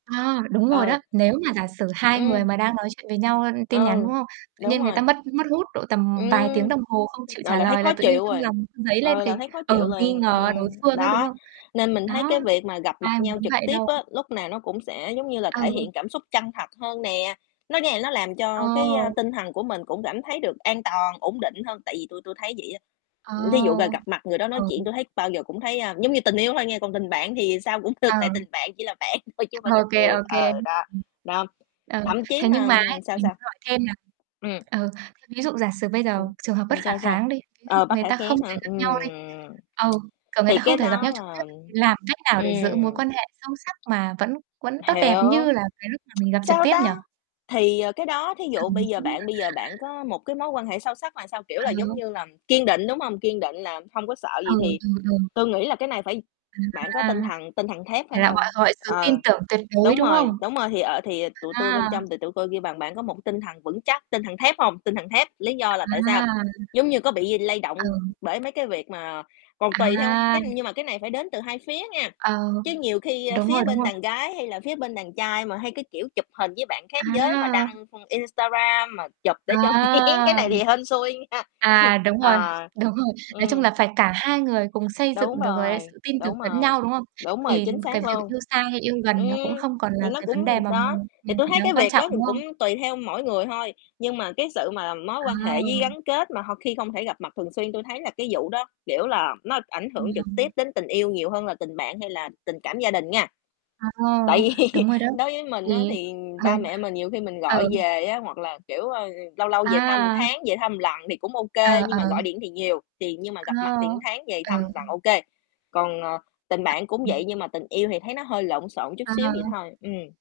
À, đúng rồi Ờ. đó, nếu mà giả sử hai người Ưm. mà đang nói chuyện với nhau, ơ, tin nhắn, đúng Ừ, không? Tự đúng nhiên người ta rồi. mất mất hút độ tầm vài tiếng Ưm, đồng hồ không chịu ờ, trả là thấy lời là khó tự nhiên chịu trong rồi, lòng dấy lên ờ, cái là thấy khó ờ, chịu nghi liền, ngờ đối ừm. phương ấy, đúng Đó, không? nên mình thấy Đó, cái việc mà gặp mặt ai nhau muốn trực vậy tiếp đâu. á, lúc nào nó cũng sẽ, giống như là, thể hiện Ừ. cảm xúc chân thật hơn nè, nó nghe nó làm Ờ. cho cái, a, tinh thần của mình cũng cảm thấy được an toàn, ổn định hơn tại vì tui tui thấy vậy á. À, Ưm, thí dụ ra gặp mặt người đó nói ừ. chuyện, tui thấy bao giờ cũng thấy, a giống như tình yêu thôi nghe, còn tình bạn thì sao cũng được, Ờ. tại tình bạn chỉ là bạn thôi chứ không phải Ô tình kê, yêu, ô kê. ờ, đó. Đó, Ừ, thậm chí thế mà, nhưng mà ấy, ừm sao, mình sao? muốn hỏi thêm là Ừm. ừ, thế ví dụ giả sử bây giờ Ừm, trường hợp bất làm khả sao, sao? kháng đi, ví dụ Ờ, bất người khả ta không kháng thể hả? gặp nhau đi, Ừm, ừ, kiểu, người thì ta không cái thể gặp nhau đó trực tiếp là thì làm cách nào để giữ mối ừm. quan hệ sâu sắc mà vẫn vẫn tốt đẹp Hiểu, như là cái lúc mà mình gặp trực sao tiếp nhỉ? ta, thì, ờ, cái đó thí dụ bây giờ bạn [unintelligible] bây giờ bạn có một cái mối quan hệ sâu sắc là sao, kiểu À là giống [unintelligible] như là kiên định, đúng không? Kiên định là không có sợ Ừ, gì, thì ừm, ừm. tôi nghĩ là cái này phải bạn có À, tinh thần tinh thần thép phải này là hông? gọi gọi sự tin Ờ, tưởng tuyệt đối, đúng đúng rồi, không? đúng rồi, thì ợ thì, ờ, tụi tui bên A! trong thì tụi tôi kêu bằng bạn có một cái tinh thần vững chắc, tinh thần thép hông? Tinh thần thép, lý do là tại sao? À! Giống như có bị lay Ừ. động bởi mấy cái việc mà còn tùy theo À! cái, nhưng mà cái này phải đến từ hai phía nha, Ờ, chứ nhiều khi, ơ, đúng rồi, phía đúng bên rồi. đàng gái hay là phía bên đàng trai mà hay cái kiểu chụp hình với bạn khác giới mà À! đăng không Instagram, mà chụp để cho À! cái này thì hên xui nha, À, đúng rồi, ờ, đúng rồi. Nói chung ừm. là phải cả hai người cùng xây dựng Đúng được, gọi là, rồi, sự tin tưởng đúng lẫn rồi, nhau, đúng không? đúng rồi, Thì chính cái xác việc luôn. yêu xa hay yêu gần nó cũng Ừm, không còn thì là nó cái vấn đề cũng mà đó, mình thì mình tui phải thấy đáng cái quan việc trọng, đó thì đúng không? cũng tùy theo mỗi người thôi, nhưng mà cái sự mà mối quan hệ với Ừ. gắn kết mà ho khi không thể gặp mặt thường xuyên, tui thấy là cái vụ đó, kiểu là, nó ảnh hưởng trực tiếp [unintelligible] đến tình yêu nhiều hơn là tình bạn hay là tình cảm gia đình nha. À, Tại vì đúng rồi đó, đối với mình á, thì thì ừ. ba mẹ mình nhiều khi mình gọi Ừ. về á hoặc là, kiểu, ơ, ừ, lâu lâu về thăm một À! tháng, về thăm một lần thì cũng ô Ờ, kê, nhưng mà ờ. gọi điện thì nhiều, thì nhưng mà gặp Ờ, mặt thì một tháng về ờ. thăm lần ô kê. Còn, ờ, tình bạn cũng vậy [unintelligible] nhưng mà tình yêu thì thấy nó hơi lộn xộn chút xíu vậy À. thôi, ừm.